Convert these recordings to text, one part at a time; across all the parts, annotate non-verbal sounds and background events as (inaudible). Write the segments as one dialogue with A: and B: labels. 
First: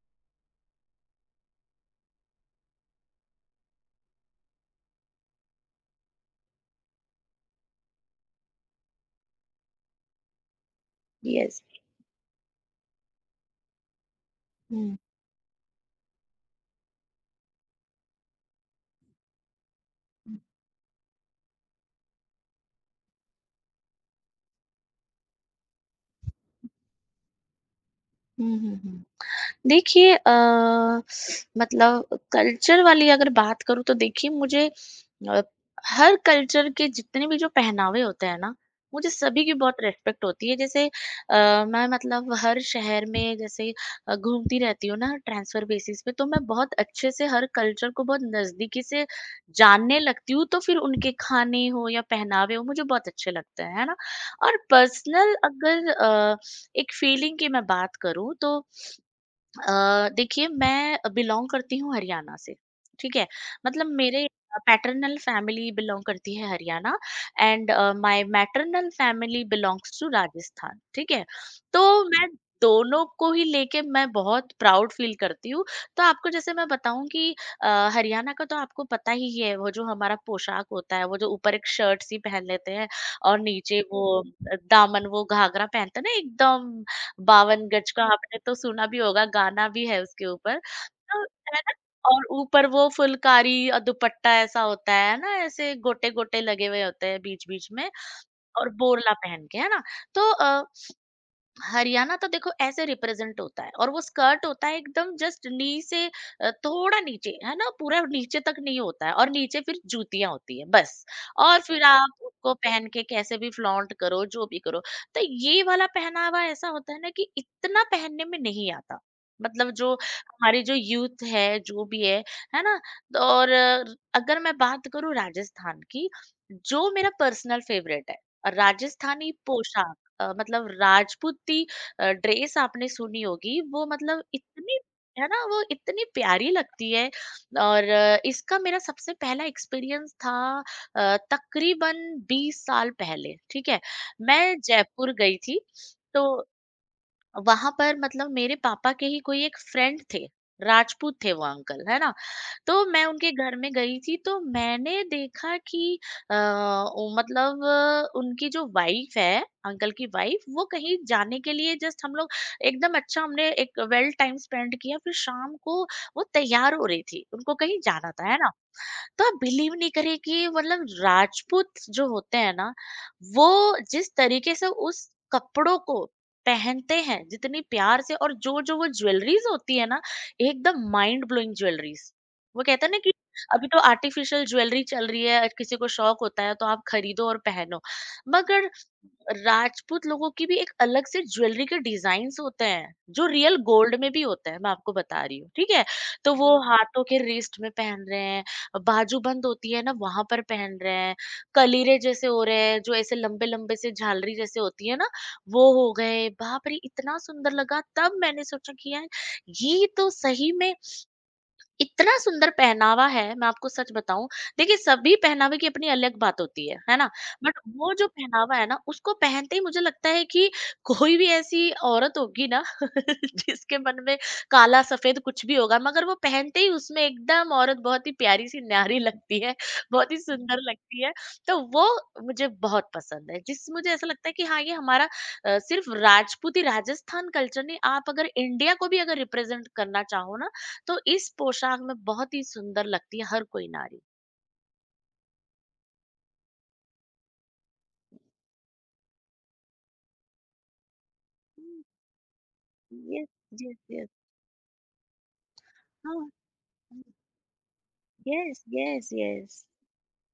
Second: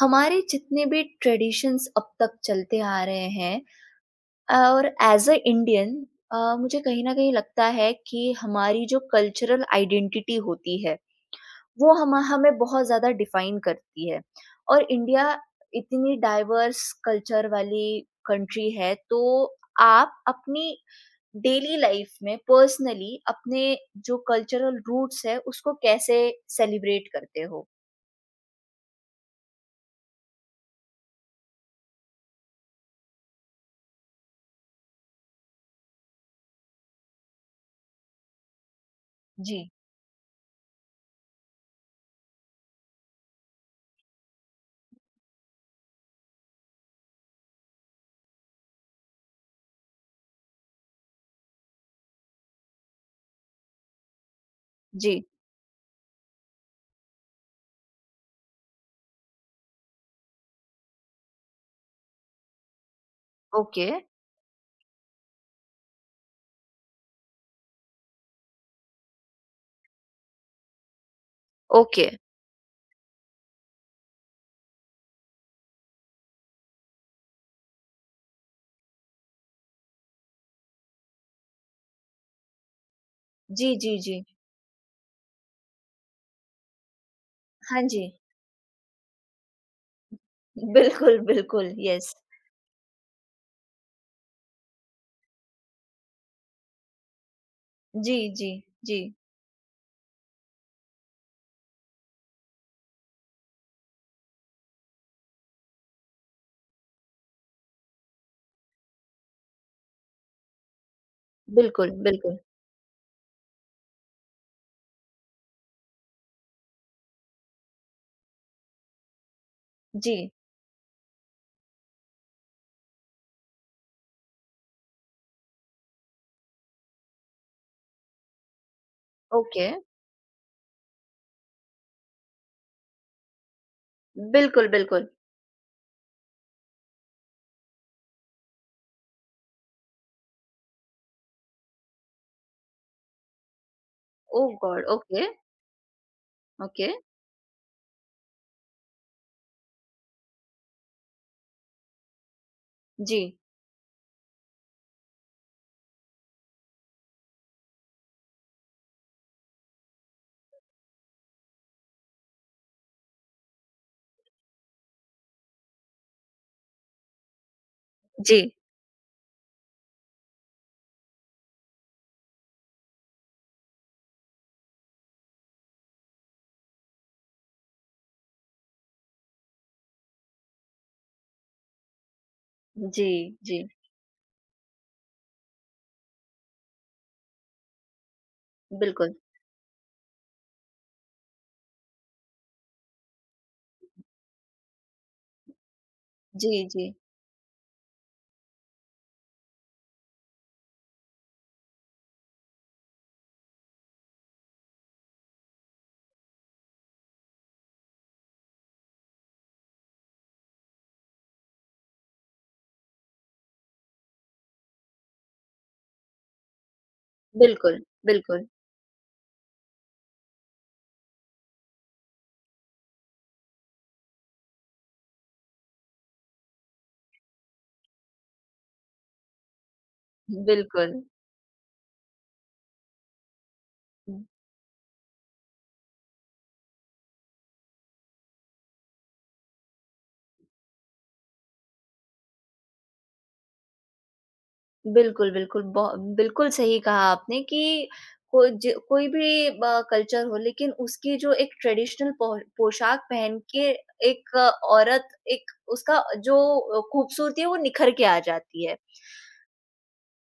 A: हमारे जितने भी ट्रेडिशंस अब तक चलते आ रहे हैं और एज अ इंडियन मुझे कहीं ना कहीं लगता है कि हमारी जो कल्चरल आइडेंटिटी होती है
B: Yes.
A: वो हम हमें बहुत ज़्यादा डिफाइन करती है। और
B: Mm.
A: इंडिया इतनी डाइवर्स कल्चर वाली कंट्री है, तो आप अपनी डेली लाइफ में पर्सनली अपने जो कल्चरल रूट्स है उसको कैसे सेलिब्रेट करते हो?
B: Mm-hmm. देखिए मतलब कल्चर वाली अगर बात करूँ तो देखिए मुझे अ, हर कल्चर के जितने भी जो पहनावे होते हैं ना, मुझे सभी की
A: जी।
B: बहुत रिस्पेक्ट होती है। जैसे मैं मतलब हर शहर में जैसे घूमती रहती हूँ ना ट्रांसफ़र बेसिस पे, तो मैं बहुत अच्छे से हर कल्चर को बहुत नज़दीकी से जानने लगती हूँ। तो फिर उनके खाने हो या पहनावे हो मुझे बहुत अच्छे लगते हैं, है ना? और
A: जी।
B: पर्सनल अगर एक फीलिंग की मैं बात करूँ तो देखिए मैं बिलॉन्ग करती हूँ हरियाणा से, ठीक है? मतलब
A: ओके।
B: मेरे पैटर्नल फैमिली बिलॉन्ग करती है Haryana and my maternal family belongs to Rajasthan, ठीक है? तो
A: ओके।
B: मैं दोनों को ही लेके मैं बहुत प्राउड फील करती हूँ। तो आपको जैसे मैं बताऊँ कि अ, हरियाणा का तो आपको पता ही है, वो जो हमारा पोशाक होता है, वो जो ऊपर एक शर्ट-सी पहन लेते हैं और
A: जी,
B: नीचे
A: जी,
B: वो
A: जी।
B: दामन वो घाघरा पहनते हैं ना एकदम बावन
A: हाँ
B: गज का
A: जी।
B: आपने तो सुना भी होगा, गाना भी है उसके ऊपर।
A: बिल्कुल,
B: तो है
A: बिल्कुल,
B: ना?
A: यस।
B: और ऊपर वो फुलकारी दुपट्टा ऐसा होता है ना, ऐसे गोटे-गोटे लगे हुए होते हैं बीच-बीच में
A: जी, जी,
B: और
A: जी।
B: बोरला पहन के, है ना? तो हरियाणा तो देखो ऐसे रिप्रेजेंट होता है और वो स्कर्ट होता है एकदम जस्ट नी से थोड़ा नीचे है ना पूरा नीचे तक नहीं होता है और नीचे फिर जूतियां होती है बस। और फिर
A: बिल्कुल,
B: आप
A: बिल्कुल।
B: उसको पहन के कैसे भी फ्लॉन्ट करो जो भी करो तो ये वाला पहनावा ऐसा होता है ना कि इतना पहनने में नहीं आता, मतलब जो
A: जी।
B: हमारी जो यूथ है जो भी है ना? तो और अगर मैं बात करूं राजस्थान की, जो मेरा पर्सनल फेवरेट है राजस्थानी
A: ओके।
B: पोशाक। मतलब राजपूती ड्रेस आपने सुनी होगी वो मतलब
A: बिल्कुल,
B: इतनी,
A: बिल्कुल।
B: है ना, वो इतनी प्यारी लगती है। और इसका मेरा सबसे पहला एक्सपीरियंस था तकरीबन 20 साल पहले, ठीक है?
A: ओह
B: मैं
A: गॉड!
B: जयपुर
A: ओके।
B: गई थी। तो
A: ओके।
B: वहां पर मतलब मेरे पापा के ही कोई एक फ्रेंड थे, राजपूत थे वो अंकल, है ना? तो मैं
A: जी,
B: उनके घर में गई थी तो मैंने देखा कि अ, ओ मतलब उनकी जो वाइफ है अंकल की वाइफ वो कहीं जाने के लिए जस्ट हम लोग एकदम अच्छा हमने एक वेल टाइम स्पेंड किया। फिर शाम को वो तैयार हो रही थी, उनको कहीं जाना था, है
A: जी,
B: ना? तो आप बिलीव नहीं करें कि मतलब राजपूत जो होते हैं ना, वो जिस तरीके से उस कपड़ों को पहनते हैं, जितनी प्यार से, और जो जो वो ज्वेलरीज होती है ना एकदम माइंड ब्लोइंग ज्वेलरीज। वो कहते हैं ना
A: जी,
B: कि
A: जी।
B: अभी तो आर्टिफिशियल ज्वेलरी चल रही है, किसी को शौक होता है तो आप खरीदो और पहनो, मगर
A: बिल्कुल।
B: राजपूत लोगों की भी एक अलग से ज्वेलरी के डिजाइन होते हैं जो रियल गोल्ड में भी होते हैं, मैं आपको बता रही हूँ, ठीक है? तो वो
A: जी, जी।
B: हाथों के रिस्ट में पहन रहे हैं, बाजू बंद होती है ना वहां पर पहन रहे हैं, कलीरे जैसे हो रहे हैं जो ऐसे लंबे लंबे से झालरी जैसे होती है ना, वो हो गए। बाप रे, इतना सुंदर लगा तब मैंने सोचा कि यार ये तो सही में इतना सुंदर पहनावा है। मैं आपको सच बताऊँ, देखिए सभी पहनावे की अपनी अलग बात होती है ना? बट
A: बिल्कुल,
B: वो जो
A: बिल्कुल,
B: पहनावा है ना, उसको पहनते ही मुझे लगता है कि कोई भी ऐसी औरत होगी ना (laughs) जिसके मन में काला-सफ़ेद कुछ भी होगा, मगर वो पहनते ही उसमें एकदम औरत बहुत ही प्यारी-सी न्यारी (laughs) लगती है, बहुत ही सुंदर
A: बिल्कुल।
B: लगती है। तो वो मुझे बहुत पसंद है, जिस मुझे ऐसा लगता है कि हाँ, ये हमारा सिर्फ राजपूती राजस्थान कल्चर नहीं, आप अगर इंडिया को भी अगर रिप्रेज़ेंट करना चाहो ना, तो इस पोशाक में बहुत ही सुंदर लगती है हर कोई नारी।
A: बिल्कुल, बिल्कुल। बो बिल्कुल सही कहा आपने कि को ज कोई भी कल्चर हो, लेकिन उसकी जो एक ट्रेडिशनल पो पोशाक
B: यस,
A: पहन के
B: यस, यस।
A: एक औरत, एक उसका
B: हाँ,
A: जो खूबसूरती है वो निखर के आ
B: यस,
A: जाती है।
B: Yes, yes.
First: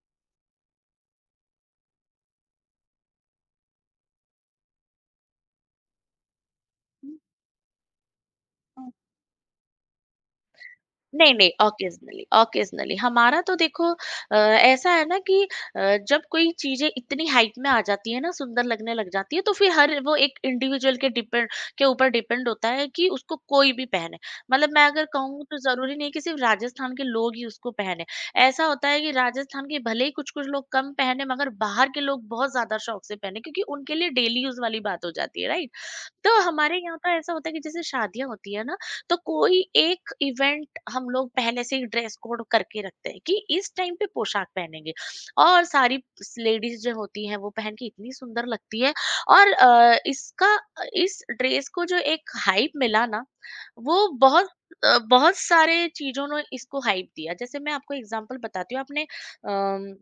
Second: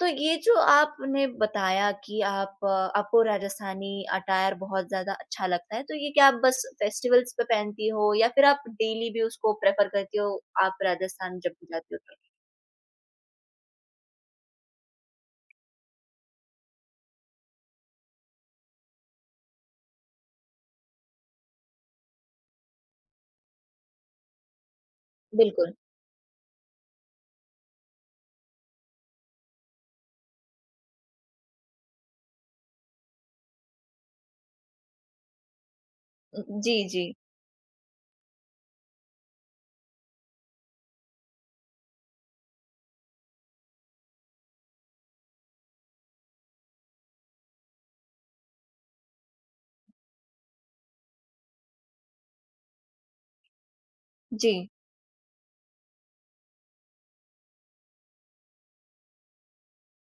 A: तो ये जो आपने बताया कि आपको राजस्थानी अटायर बहुत ज़्यादा अच्छा लगता है, तो ये क्या आप बस फेस्टिवल्स पे पहनती हो या फिर आप डेली भी उसको प्रेफ़र करती हो, आप
B: नहीं,
A: राजस्थान जब
B: नहीं,
A: भी जाती हो तो?
B: ऑकेज़नली, ऑकेज़नली हमारा तो देखो ऐसा है ना कि जब कोई चीज़ें इतनी हाइप में आ जाती है ना, सुंदर लगने लग जाती है, तो फिर हर वो एक इंडिविजुअल के डिपेंड के ऊपर डिपेंड होता है कि उसको कोई भी पहने। मतलब मैं अगर कहूँ तो
A: बिल्कुल।
B: ज़रूरी नहीं है कि सिर्फ राजस्थान के लोग ही उसको पहने। ऐसा होता है कि राजस्थान के भले ही कुछ-कुछ लोग कम पहने मगर बाहर के लोग बहुत ज़्यादा शौक से पहने, क्योंकि उनके लिए डेली यूज़ वाली बात हो जाती है, राइट? तो
A: जी,
B: हमारे यहाँ
A: जी।
B: तो ऐसा होता है कि जैसे शादियाँ होती है ना, तो कोई एक इवेंट हम लोग पहले से ही ड्रेस कोड करके रखते हैं कि इस टाइम पे पोशाक पहनेंगे, और सारी लेडीज जो होती हैं वो पहन के इतनी सुंदर लगती है। और इसका इस ड्रेस को जो एक हाइप मिला ना वो बहुत,
A: जी।
B: बहुत सारे चीजों ने इसको हाइप दिया। जैसे मैं आपको एग्जांपल बताती हूँ, आपने अम,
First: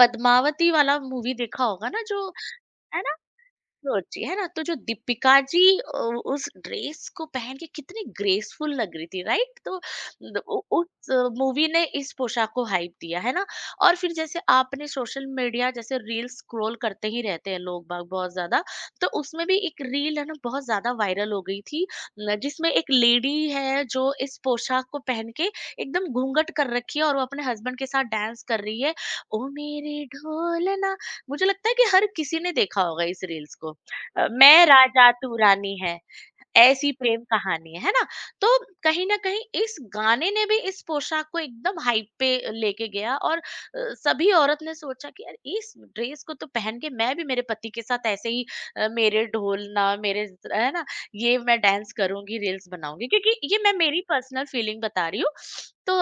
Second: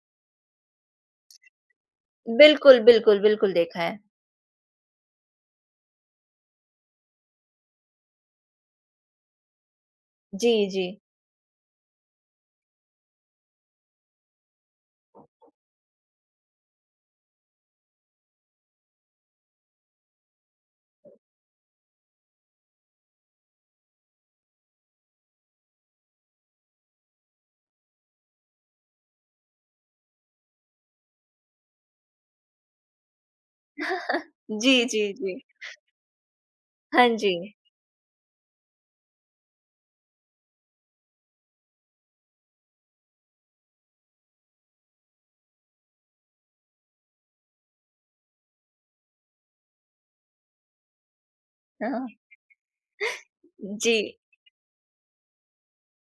B: पद्मावती वाला मूवी देखा होगा ना, जो,
A: बिल्कुल,
B: है ना?
A: बिल्कुल, बिल्कुल देखा है।
B: सोचिए, है ना, तो जो दीपिका जी उस ड्रेस को पहन के कितनी ग्रेसफुल लग रही थी, राइट? तो
A: जी, जी।
B: उस मूवी ने इस पोशाक को हाइप दिया, है ना? और फिर जैसे आपने सोशल मीडिया जैसे रील स्क्रॉल करते ही रहते हैं लोग बाग बहुत ज्यादा, तो उसमें भी एक रील है ना बहुत ज्यादा वायरल हो गई थी न, जिसमें एक लेडी है जो इस पोशाक को पहन के एकदम घूंघट कर रखी है और वो अपने हस्बैंड के साथ डांस कर रही है, ओ मेरे ढोलना। मुझे लगता है कि हर किसी ने देखा होगा इस रील्स को।
A: (laughs)
B: मैं
A: जी, जी,
B: राजा तू
A: जी।
B: रानी है, ऐसी
A: हाँ
B: प्रेम
A: जी।
B: कहानी है ना? तो कहीं ना कहीं इस गाने ने भी इस पोशाक को एकदम हाइप पे लेके गया। और सभी औरत ने सोचा कि यार इस ड्रेस को तो पहन के मैं भी मेरे पति के साथ ऐसे ही मेरे ढोल ना मेरे है ना, ये मैं डांस
A: हाँ,
B: करूंगी, रील्स बनाऊंगी, क्योंकि ये मैं
A: जी।
B: मेरी पर्सनल फीलिंग बता रही हूँ। तो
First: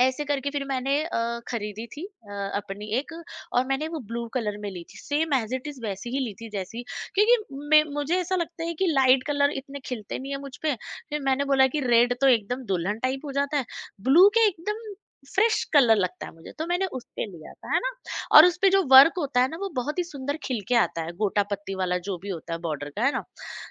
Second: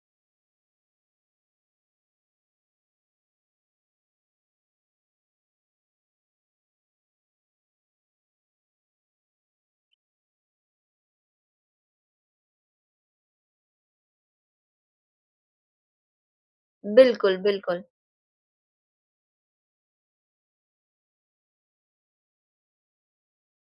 B: ऐसे करके फिर मैंने खरीदी थी अपनी एक, और मैंने वो ब्लू कलर में ली थी, सेम एज इट इज वैसी ही ली थी जैसी, क्योंकि मुझे ऐसा लगता है कि लाइट कलर इतने खिलते नहीं है मुझ पे। फिर मैंने बोला कि रेड तो एकदम दुल्हन टाइप हो जाता है, ब्लू के एकदम फ्रेश कलर लगता है मुझे, तो मैंने उस पे
A: बिल्कुल,
B: लिया था, है
A: बिल्कुल।
B: ना? और उस पे जो वर्क होता है ना वो बहुत ही सुंदर खिल के आता है, गोटा पत्ती वाला जो भी होता है बॉर्डर का, है ना?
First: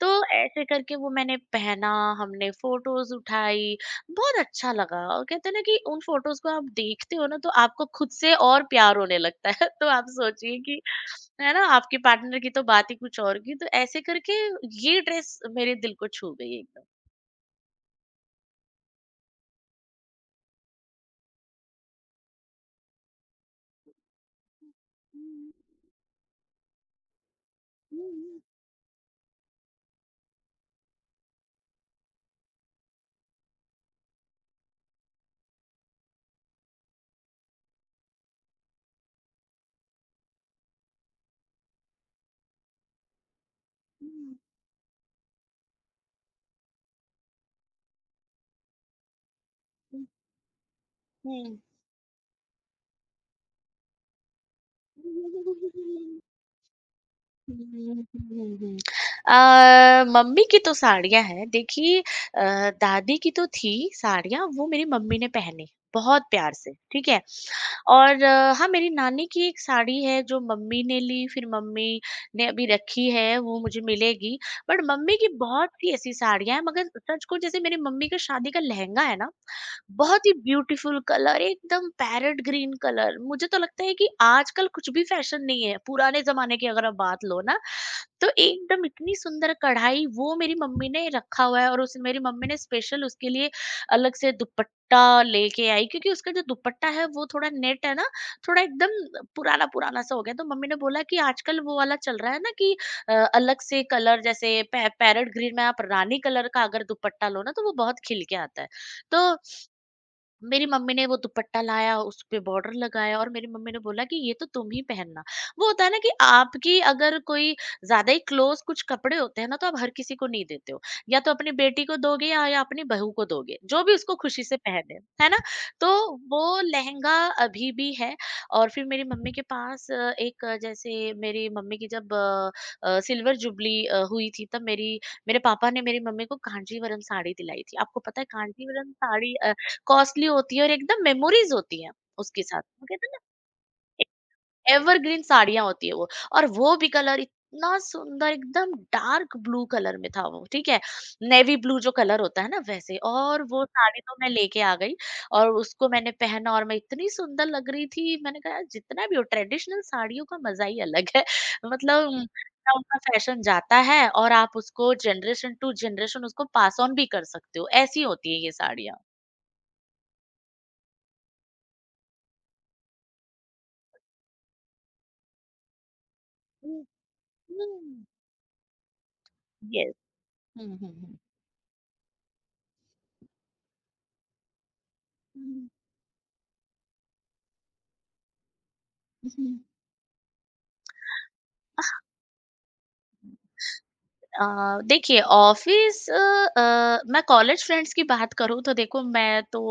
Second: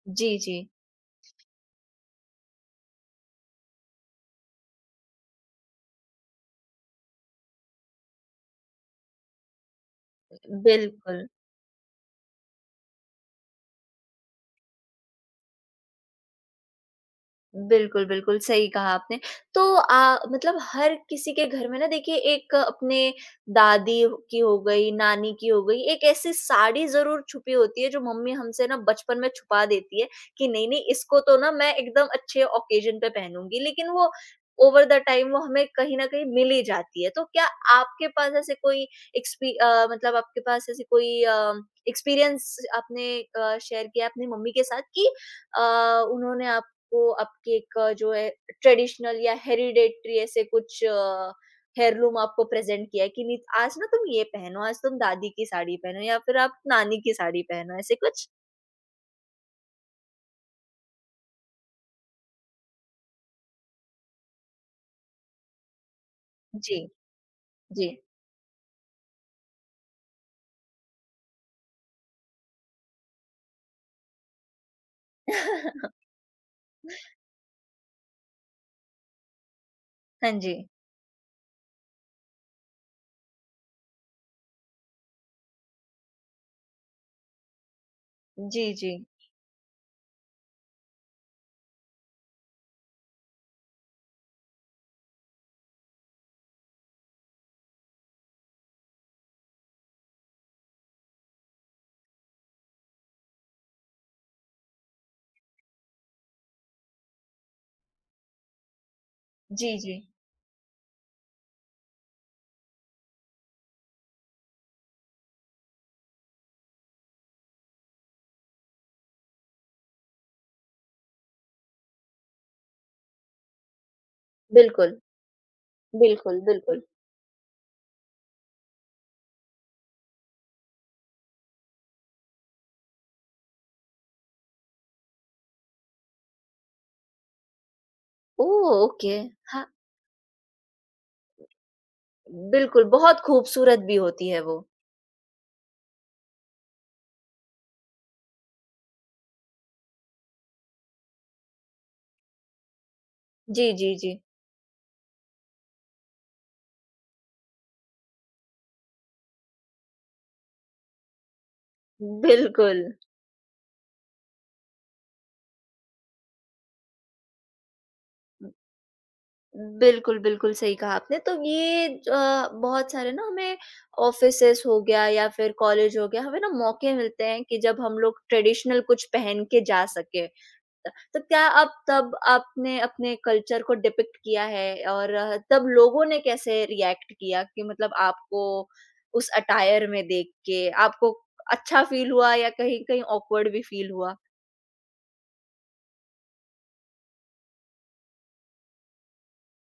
B: तो
A: जी, जी।
B: ऐसे करके वो मैंने पहना, हमने फोटोज उठाई, बहुत अच्छा लगा। और कहते हैं ना कि उन फोटोज को आप देखते हो ना तो आपको खुद से और प्यार होने लगता है (laughs) तो आप सोचिए कि,
A: बिल्कुल।
B: है ना, आपके पार्टनर की तो बात ही कुछ और। की तो ऐसे करके ये ड्रेस मेरे दिल को छू गई एकदम।
A: बिल्कुल, बिल्कुल, सही कहा आपने। तो मतलब हर किसी के घर में ना देखिए एक अपने दादी की हो गई, नानी की हो गई, एक ऐसी साड़ी ज़रूर छुपी होती है जो मम्मी हमसे ना बचपन में छुपा देती है कि नहीं-नहीं इसको तो ना मैं एकदम अच्छे ऑकेज़न पे पहनूँगी। लेकिन वो ओवर द टाइम वो हमें कहीं न कहीं मिल ही जाती है। तो क्या आपके पास ऐसे कोई मतलब आपके पास ऐसे कोई एक्सपीरियंस आपने शेयर किया अपनी मम्मी के साथ कि अ, उन्होंने आप आपको आपके एक जो है ट्रेडिशनल या हेरिडेटरी ऐसे कुछ हेयरलूम आपको प्रेजेंट किया है कि नहीं आज ना तुम ये पहनो, आज तुम
B: (laughs)
A: दादी की साड़ी पहनो या
B: हम्म।
A: फिर आप नानी की साड़ी पहनो ऐसे
B: हुँ,
A: कुछ?
B: हुँ, हुँ। मम्मी की तो साड़ियाँ हैं देखिए। दादी की तो थी साड़ियाँ, वो मेरी मम्मी ने पहनी, बहुत प्यार से,
A: जी।
B: ठीक है?
A: जी।
B: और हाँ, मेरी नानी की एक साड़ी है जो मम्मी ने ली, फिर मम्मी ने अभी रखी है, वो मुझे मिलेगी। बट मम्मी की बहुत सी
A: (laughs)
B: ऐसी साड़ियाँ हैं, मगर सच कहूँ, जैसे मेरी मम्मी का शादी का लहंगा है ना बहुत
A: हाँ
B: ही
A: जी।
B: ब्यूटीफुल कलर, एकदम पैरेट ग्रीन कलर। मुझे तो लगता है कि आजकल कुछ भी फैशन नहीं है, पुराने जमाने की अगर आप बात लो ना, तो
A: जी।
B: एकदम
A: जी।
B: इतनी सुंदर कढ़ाई, वो मेरी मम्मी ने रखा हुआ है। और उस मेरी मम्मी ने स्पेशल उसके लिए अलग से दुपट्टा लेके आई, क्योंकि उसका जो दुपट्टा है वो थोड़ा नेट है ना, थोड़ा एकदम पुराना पुराना सा हो गया। तो मम्मी ने बोला कि आजकल वो वाला चल रहा है ना कि अलग से कलर, जैसे पैरेट ग्रीन में आप रानी कलर का अगर दुपट्टा लो ना तो वो बहुत खिल के आता है। तो
A: जी। जी।
B: मेरी मम्मी ने वो दुपट्टा लाया, उस पे बॉर्डर लगाया, और मेरी मम्मी ने बोला कि ये तो तुम ही पहनना। वो होता है ना कि आपकी अगर कोई ज्यादा ही क्लोज कुछ कपड़े होते हैं ना, तो आप हर किसी को नहीं देते हो, या तो अपनी बेटी को दोगे या अपनी बहू को दोगे, जो भी उसको खुशी से
A: बिल्कुल।
B: पहने, है ना? तो
A: बिल्कुल।
B: वो
A: बिल्कुल।
B: लहंगा अभी भी है। और फिर मेरी मम्मी के पास एक जैसे मेरी मम्मी की जब सिल्वर जुबली हुई थी, तब मेरी मेरे पापा ने मेरी मम्मी को कांजीवरम साड़ी दिलाई थी। आपको पता है
A: ओह
B: कांजीवरम
A: ओके।
B: साड़ी
A: हाँ।
B: कॉस्टली होती है, और एकदम मेमोरीज होती हैं उसके साथ।
A: बिल्कुल,
B: वो कहते हैं
A: बहुत
B: ना,
A: खूबसूरत भी होती है वो।
B: एक एवरग्रीन साड़ियाँ होती है वो। और वो भी कलर इतना सुंदर, एकदम डार्क ब्लू कलर में था वो, ठीक है? नेवी ब्लू जो कलर होता है ना वैसे। और वो
A: जी, जी,
B: साड़ी
A: जी।
B: तो मैं लेके आ गई और उसको मैंने पहना और मैं इतनी सुंदर लग रही थी। मैंने कहा यार, जितना भी हो ट्रेडिशनल साड़ियों का मज़ा ही अलग है। (laughs) मतलब जितना
A: बिल्कुल।
B: उनका फैशन जाता है और आप उसको जनरेशन टू जनरेशन उसको पास ऑन भी कर सकते हो, ऐसी होती है ये साड़ियाँ।
A: बिल्कुल, बिल्कुल सही कहा आपने। तो ये बहुत सारे ना हमें ऑफ़िसेज़ हो गया या फिर कॉलेज हो गया, हमें ना
B: हुँ,
A: मौके मिलते हैं कि जब हम
B: हुँ।
A: लोग ट्रेडिशनल कुछ पहन के जा
B: यस।
A: सकें।
B: हुँ,
A: त
B: हुँ, हुँ।
A: तो क्या आप, तब आपने अपने कल्चर को डिपिक्ट किया है और तब
B: हुँ।
A: लोगों ने कैसे रिएक्ट किया कि मतलब आपको उस
B: हुँ।
A: अटायर में देख के आपको अच्छा फ़ील हुआ या कहीं-कहीं ऑकवर्ड भी फ़ील हुआ?
B: अ, देखिए ऑफ़िस, मैं कॉलेज फ्रेंड्स की बात करूँ तो देखो, मैं तो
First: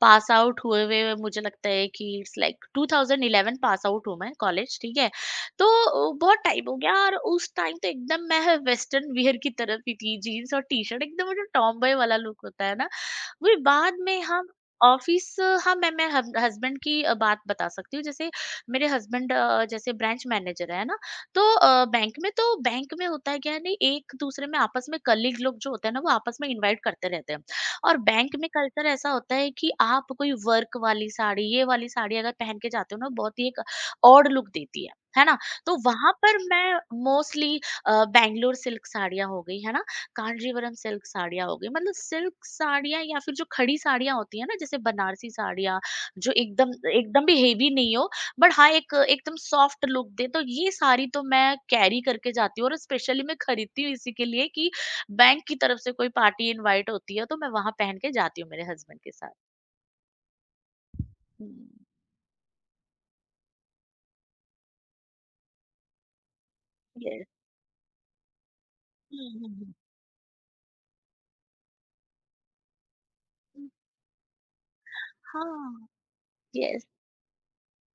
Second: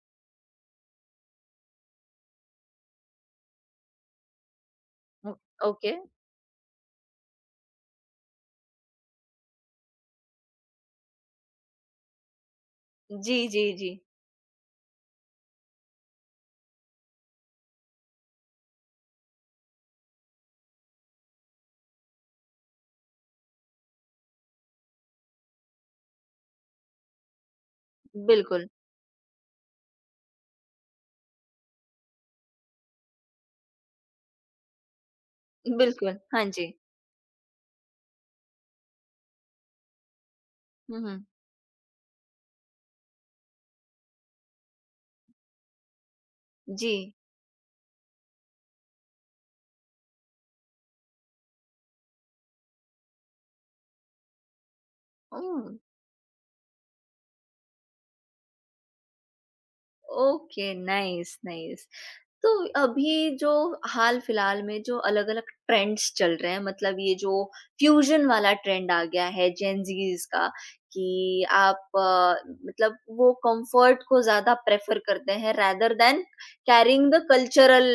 B: पास आउट हुए हुए, मुझे लगता है कि इट्स लाइक 2011 पास आउट हूँ मैं कॉलेज, ठीक है?
A: हुँ।
B: तो
A: ओके।
B: बहुत टाइम हो गया और उस टाइम तो एकदम मैं वेस्टर्न वियर की तरफ ही थी। जीन्स और टी-शर्ट, एकदम वो जो टॉम बॉय वाला लुक होता है ना।
A: जी,
B: फिर
A: जी, जी।
B: बाद में हम ऑफिस, हाँ। मैं हस्बैंड की बात बता सकती हूँ। जैसे मेरे हस्बैंड जैसे ब्रांच मैनेजर है ना, तो बैंक में, तो बैंक में होता है क्या है नहीं, एक दूसरे में आपस में कलीग लोग जो होते हैं ना, वो आपस में इनवाइट करते रहते हैं। और बैंक में
A: बिल्कुल,
B: कल्चर ऐसा होता है कि आप कोई वर्क वाली साड़ी, ये वाली साड़ी अगर पहन के जाते हो ना, बहुत ही एक ऑड लुक देती है ना। तो वहां
A: बिल्कुल।
B: पर
A: हाँ जी।
B: मैं मोस्टली बैंगलोर सिल्क साड़ियां हो गई है ना, कांजीवरम
A: हुँ,
B: सिल्क
A: हुँ।
B: साड़ियाँ हो गई, मतलब सिल्क साड़ियाँ, या फिर जो खड़ी साड़ियाँ होती है ना जैसे बनारसी साड़ियाँ, जो एकदम
A: जी।
B: एकदम भी हेवी नहीं हो, बट हाँ एक एकदम सॉफ्ट लुक दे, तो ये साड़ी तो मैं कैरी करके जाती हूँ। और स्पेशली मैं खरीदती हूँ इसी के लिए कि बैंक की
A: ओह!
B: तरफ से कोई पार्टी इनवाइट होती है तो मैं वहां पहन के जाती हूँ मेरे हस्बैंड के साथ।
A: Okay, nice, nice. तो अभी जो हाल-फिलहाल में जो अलग-अलग ट्रेंड्स चल रहे हैं, मतलब ये
B: यस।
A: जो फ्यूज़न वाला ट्रेंड आ गया है जेन ज़ीज़ का कि मतलब वो कम्फ़र्ट को ज़्यादा प्रेफ़र करते हैं
B: हाँ,
A: rather than
B: yes,
A: caring the cultural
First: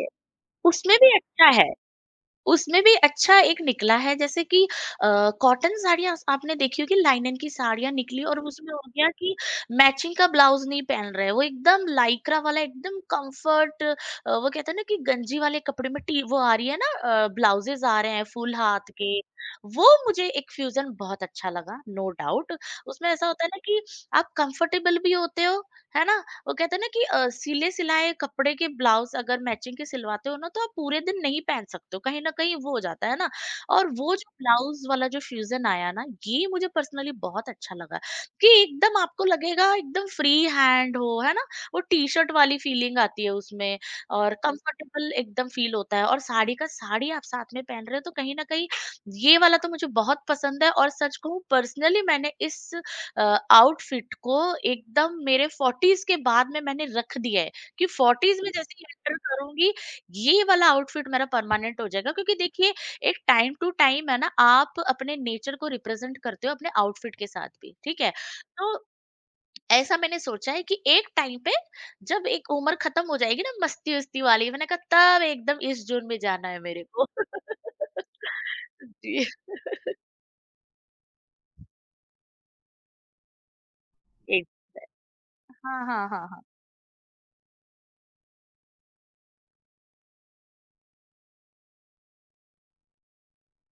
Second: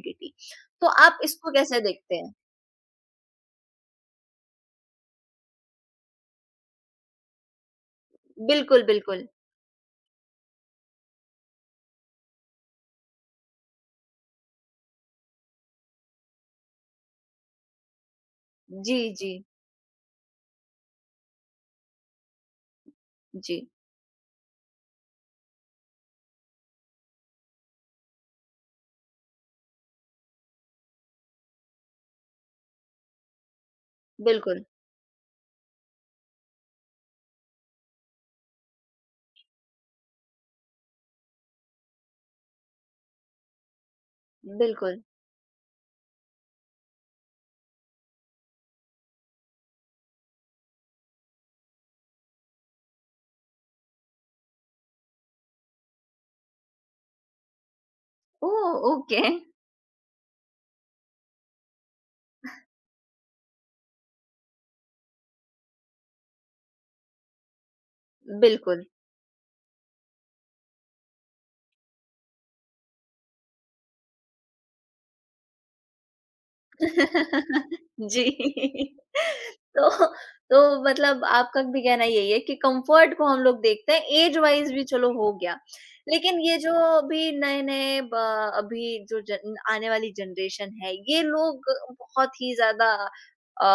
B: yes.
A: तो
B: उसमें भी
A: आप
B: अच्छा
A: इसको
B: है।
A: कैसे देखते हैं?
B: उसमें भी अच्छा एक निकला है, जैसे कि अ, कॉटन साड़ियाँ आपने देखी होगी, लाइनन की साड़ियाँ निकली, और उसमें हो
A: बिल्कुल,
B: गया
A: बिल्कुल।
B: कि मैचिंग का ब्लाउज नहीं पहन रहे, वो एकदम लाइक्रा वाला एकदम कंफर्ट। वो कहते हैं ना कि गंजी वाले कपड़े में टी वो आ रही है ना, ब्लाउजेज आ रहे हैं फुल हाथ
A: जी,
B: के।
A: जी,
B: वो मुझे एक फ्यूजन बहुत अच्छा लगा, नो डाउट। उसमें ऐसा होता है ना
A: जी।
B: कि आप कंफर्टेबल भी होते हो, है ना। वो कहते हैं ना कि सिले सिलाए कपड़े के ब्लाउज अगर मैचिंग के सिलवाते हो ना, तो आप पूरे दिन नहीं पहन सकते हो, कहीं ना कहीं वो हो जाता है ना। और वो जो
A: बिल्कुल,
B: ब्लाउज वाला जो फ्यूजन आया ना, ये मुझे पर्सनली बहुत अच्छा लगा, कि एकदम आपको लगेगा एकदम फ्री हैंड हो, है ना। वो टी शर्ट वाली फीलिंग आती है उसमें, और
A: बिल्कुल।
B: कंफर्टेबल एकदम फील होता है और साड़ी का साड़ी आप साथ में पहन रहे हो, तो कहीं ना कहीं ये वाला तो मुझे बहुत पसंद है। और सच कहूँ, पर्सनली मैंने इस आउटफिट को एकदम मेरे 40s के बाद में मैंने रख दिया है, कि 40s में
A: ओह!
B: जैसे ही एंटर
A: ओके।
B: करूंगी, ये वाला आउटफिट मेरा परमानेंट हो जाएगा, क्योंकि देखिए, एक टाइम टू टाइम है ना, आप अपने नेचर को रिप्रेजेंट करते हो अपने आउटफिट के साथ भी, ठीक है। तो
A: बिल्कुल।
B: ऐसा मैंने सोचा है कि एक टाइम पे जब एक उम्र खत्म हो जाएगी ना मस्ती उस्ती वाली, मैंने कहा तब एकदम इस जून में जाना है मेरे को।
A: (laughs) जी।
B: (laughs) जी।
A: (laughs) तो तो मतलब आपका भी कहना यही है कि कंफर्ट को हम लोग देखते हैं, ऐज
B: एक-
A: वाइज़ भी चलो हो गया।
B: हाँ, हाँ, हाँ,
A: लेकिन
B: हाँ।
A: ये जो अभी नए-नए ब अभी जो जन आने वाली जनरेशन है, ये लोग बहुत ही ज़्यादा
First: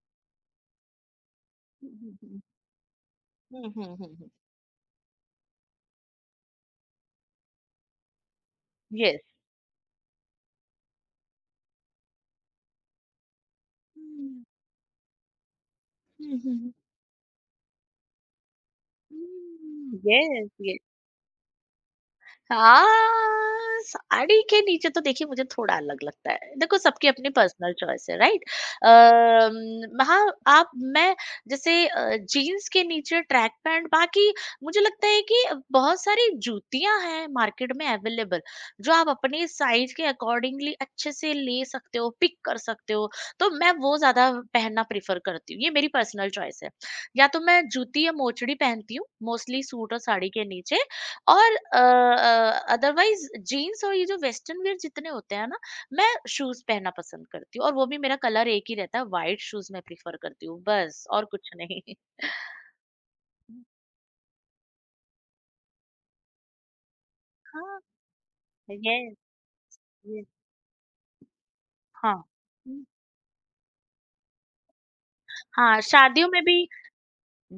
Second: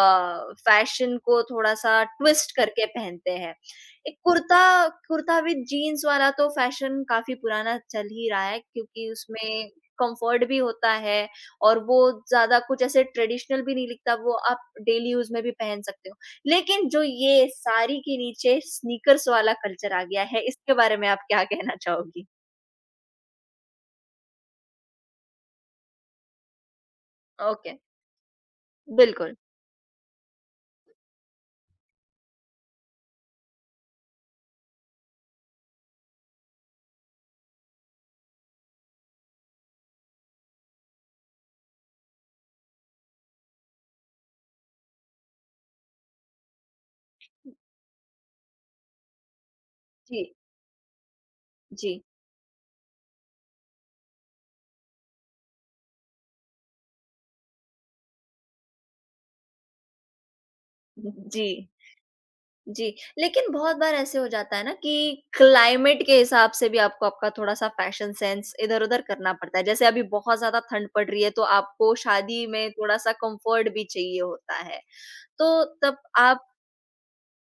A: फैशन को
B: हम्म,
A: थोड़ा-सा
B: हम्म,
A: ट्विस्ट करके पहनते हैं।
B: हम्म,
A: एक कुर्ता कुर्ता विद जीन्स वाला तो फैशन काफ़ी पुराना चल ही रहा है क्योंकि
B: Yes.
A: उसमें कंफर्ट भी होता है और वो ज़्यादा कुछ ऐसे ट्रेडिशनल भी नहीं लिखता, वो
B: Mm,
A: आप डेली यूज़ में भी पहन सकते हो।
B: mhm. Mhm.
A: लेकिन जो ये साड़ी के नीचे स्नीकर्स वाला कल्चर
B: Mm,
A: आ गया है,
B: yes,
A: इसके
B: yes,
A: बारे में आप क्या कहना चाहोगी?
B: हाँ। साड़ी के नीचे तो देखिए मुझे थोड़ा अलग लगता है। देखो, सबकी अपनी पर्सनल
A: ओके,
B: चॉइस है, राइट?
A: बिल्कुल।
B: हाँ। आप मैं जैसे जीन्स के नीचे ट्रैक पैंट, बाकी मुझे लगता है कि बहुत सारी जूतियाँ हैं मार्केट में अवेलेबल, जो आप अपने साइज़ के अकॉर्डिंगली अच्छे से ले सकते हो, पिक कर सकते हो। तो मैं वो ज़्यादा पहनना प्रेफ़र करती हूँ, ये मेरी पर्सनल चॉइस है। या तो मैं जूती या मोचड़ी पहनती हूँ, मोस्टली सूट और
A: जी,
B: साड़ी के नीचे। और
A: जी।
B: अदरवाइज़ जीन्स और ये जो वेस्टर्न वियर जितने होते हैं ना, मैं शूज़ पहनना पसंद करती हूँ, और वो भी मेरा कलर एक ही रहता है, व्हाइट शूज़ मैं प्रेफ़र करती हूँ, बस और
A: जी,
B: कुछ नहीं। (laughs)
A: जी। लेकिन बहुत बार ऐसे हो जाता है ना कि क्लाइमेट के हिसाब से भी आपको आपका थोड़ा-सा
B: हाँ,
A: फैशन सेंस इधर-उधर
B: येस,
A: करना पड़ता है। जैसे अभी
B: येस।
A: बहुत ज़्यादा ठंड पड़ रही है, तो आपको
B: हाँ।
A: शादी में
B: हुँ,
A: थोड़ा-सा कम्फर्ट भी चाहिए होता है। तो
B: हाँ,
A: तब
B: शादियों
A: आप।
B: में भी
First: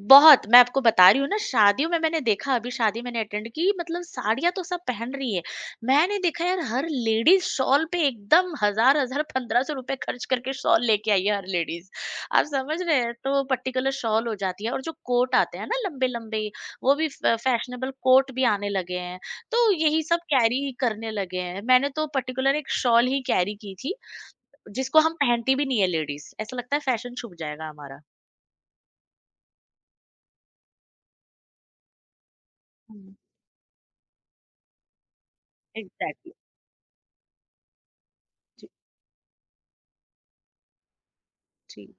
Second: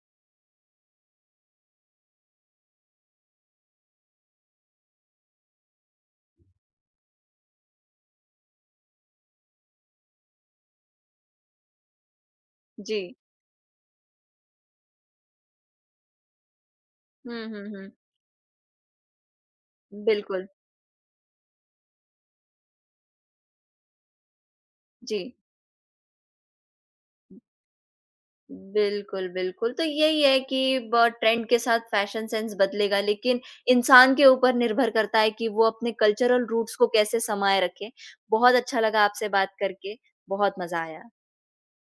B: बहुत। मैं आपको बता रही हूँ ना, शादियों में मैंने देखा, अभी शादी मैंने अटेंड की, मतलब साड़ियाँ तो सब पहन रही है। मैंने देखा यार, हर लेडीज़ शॉल पे एकदम हज़ार-हज़ार ₹1500 खर्च करके शॉल लेके आई है हर लेडीज़। आप समझ रहे
A: जी।
B: हैं? तो पर्टिकुलर शॉल हो जाती है, और जो कोट आते हैं ना लंबे-लंबे, वो भी फ
A: हुँ, हुँ, हुँ।
B: फैशनेबल कोट भी आने लगे हैं। तो यही सब
A: बिल्कुल,
B: कैरी ही करने लगे हैं। मैंने तो पर्टिकुलर एक शॉल ही कैरी की थी, जिसको हम
A: जी।
B: पहनती भी नहीं है लेडीज़। ऐसा लगता है फैशन छुप जाएगा हमारा।
A: बिल्कुल, बिल्कुल, तो यही है कि ब ट्रेंड के साथ फैशन सेंस बदलेगा,
B: हुँ।
A: लेकिन इंसान के ऊपर निर्भर करता है कि वो अपने
B: एग्ज़ैक्टली।
A: कल्चरल रूट्स को कैसे समाये रखे। बहुत
B: जी,
A: अच्छा लगा आपसे बात करके, बहुत मज़ा आया।
B: जी।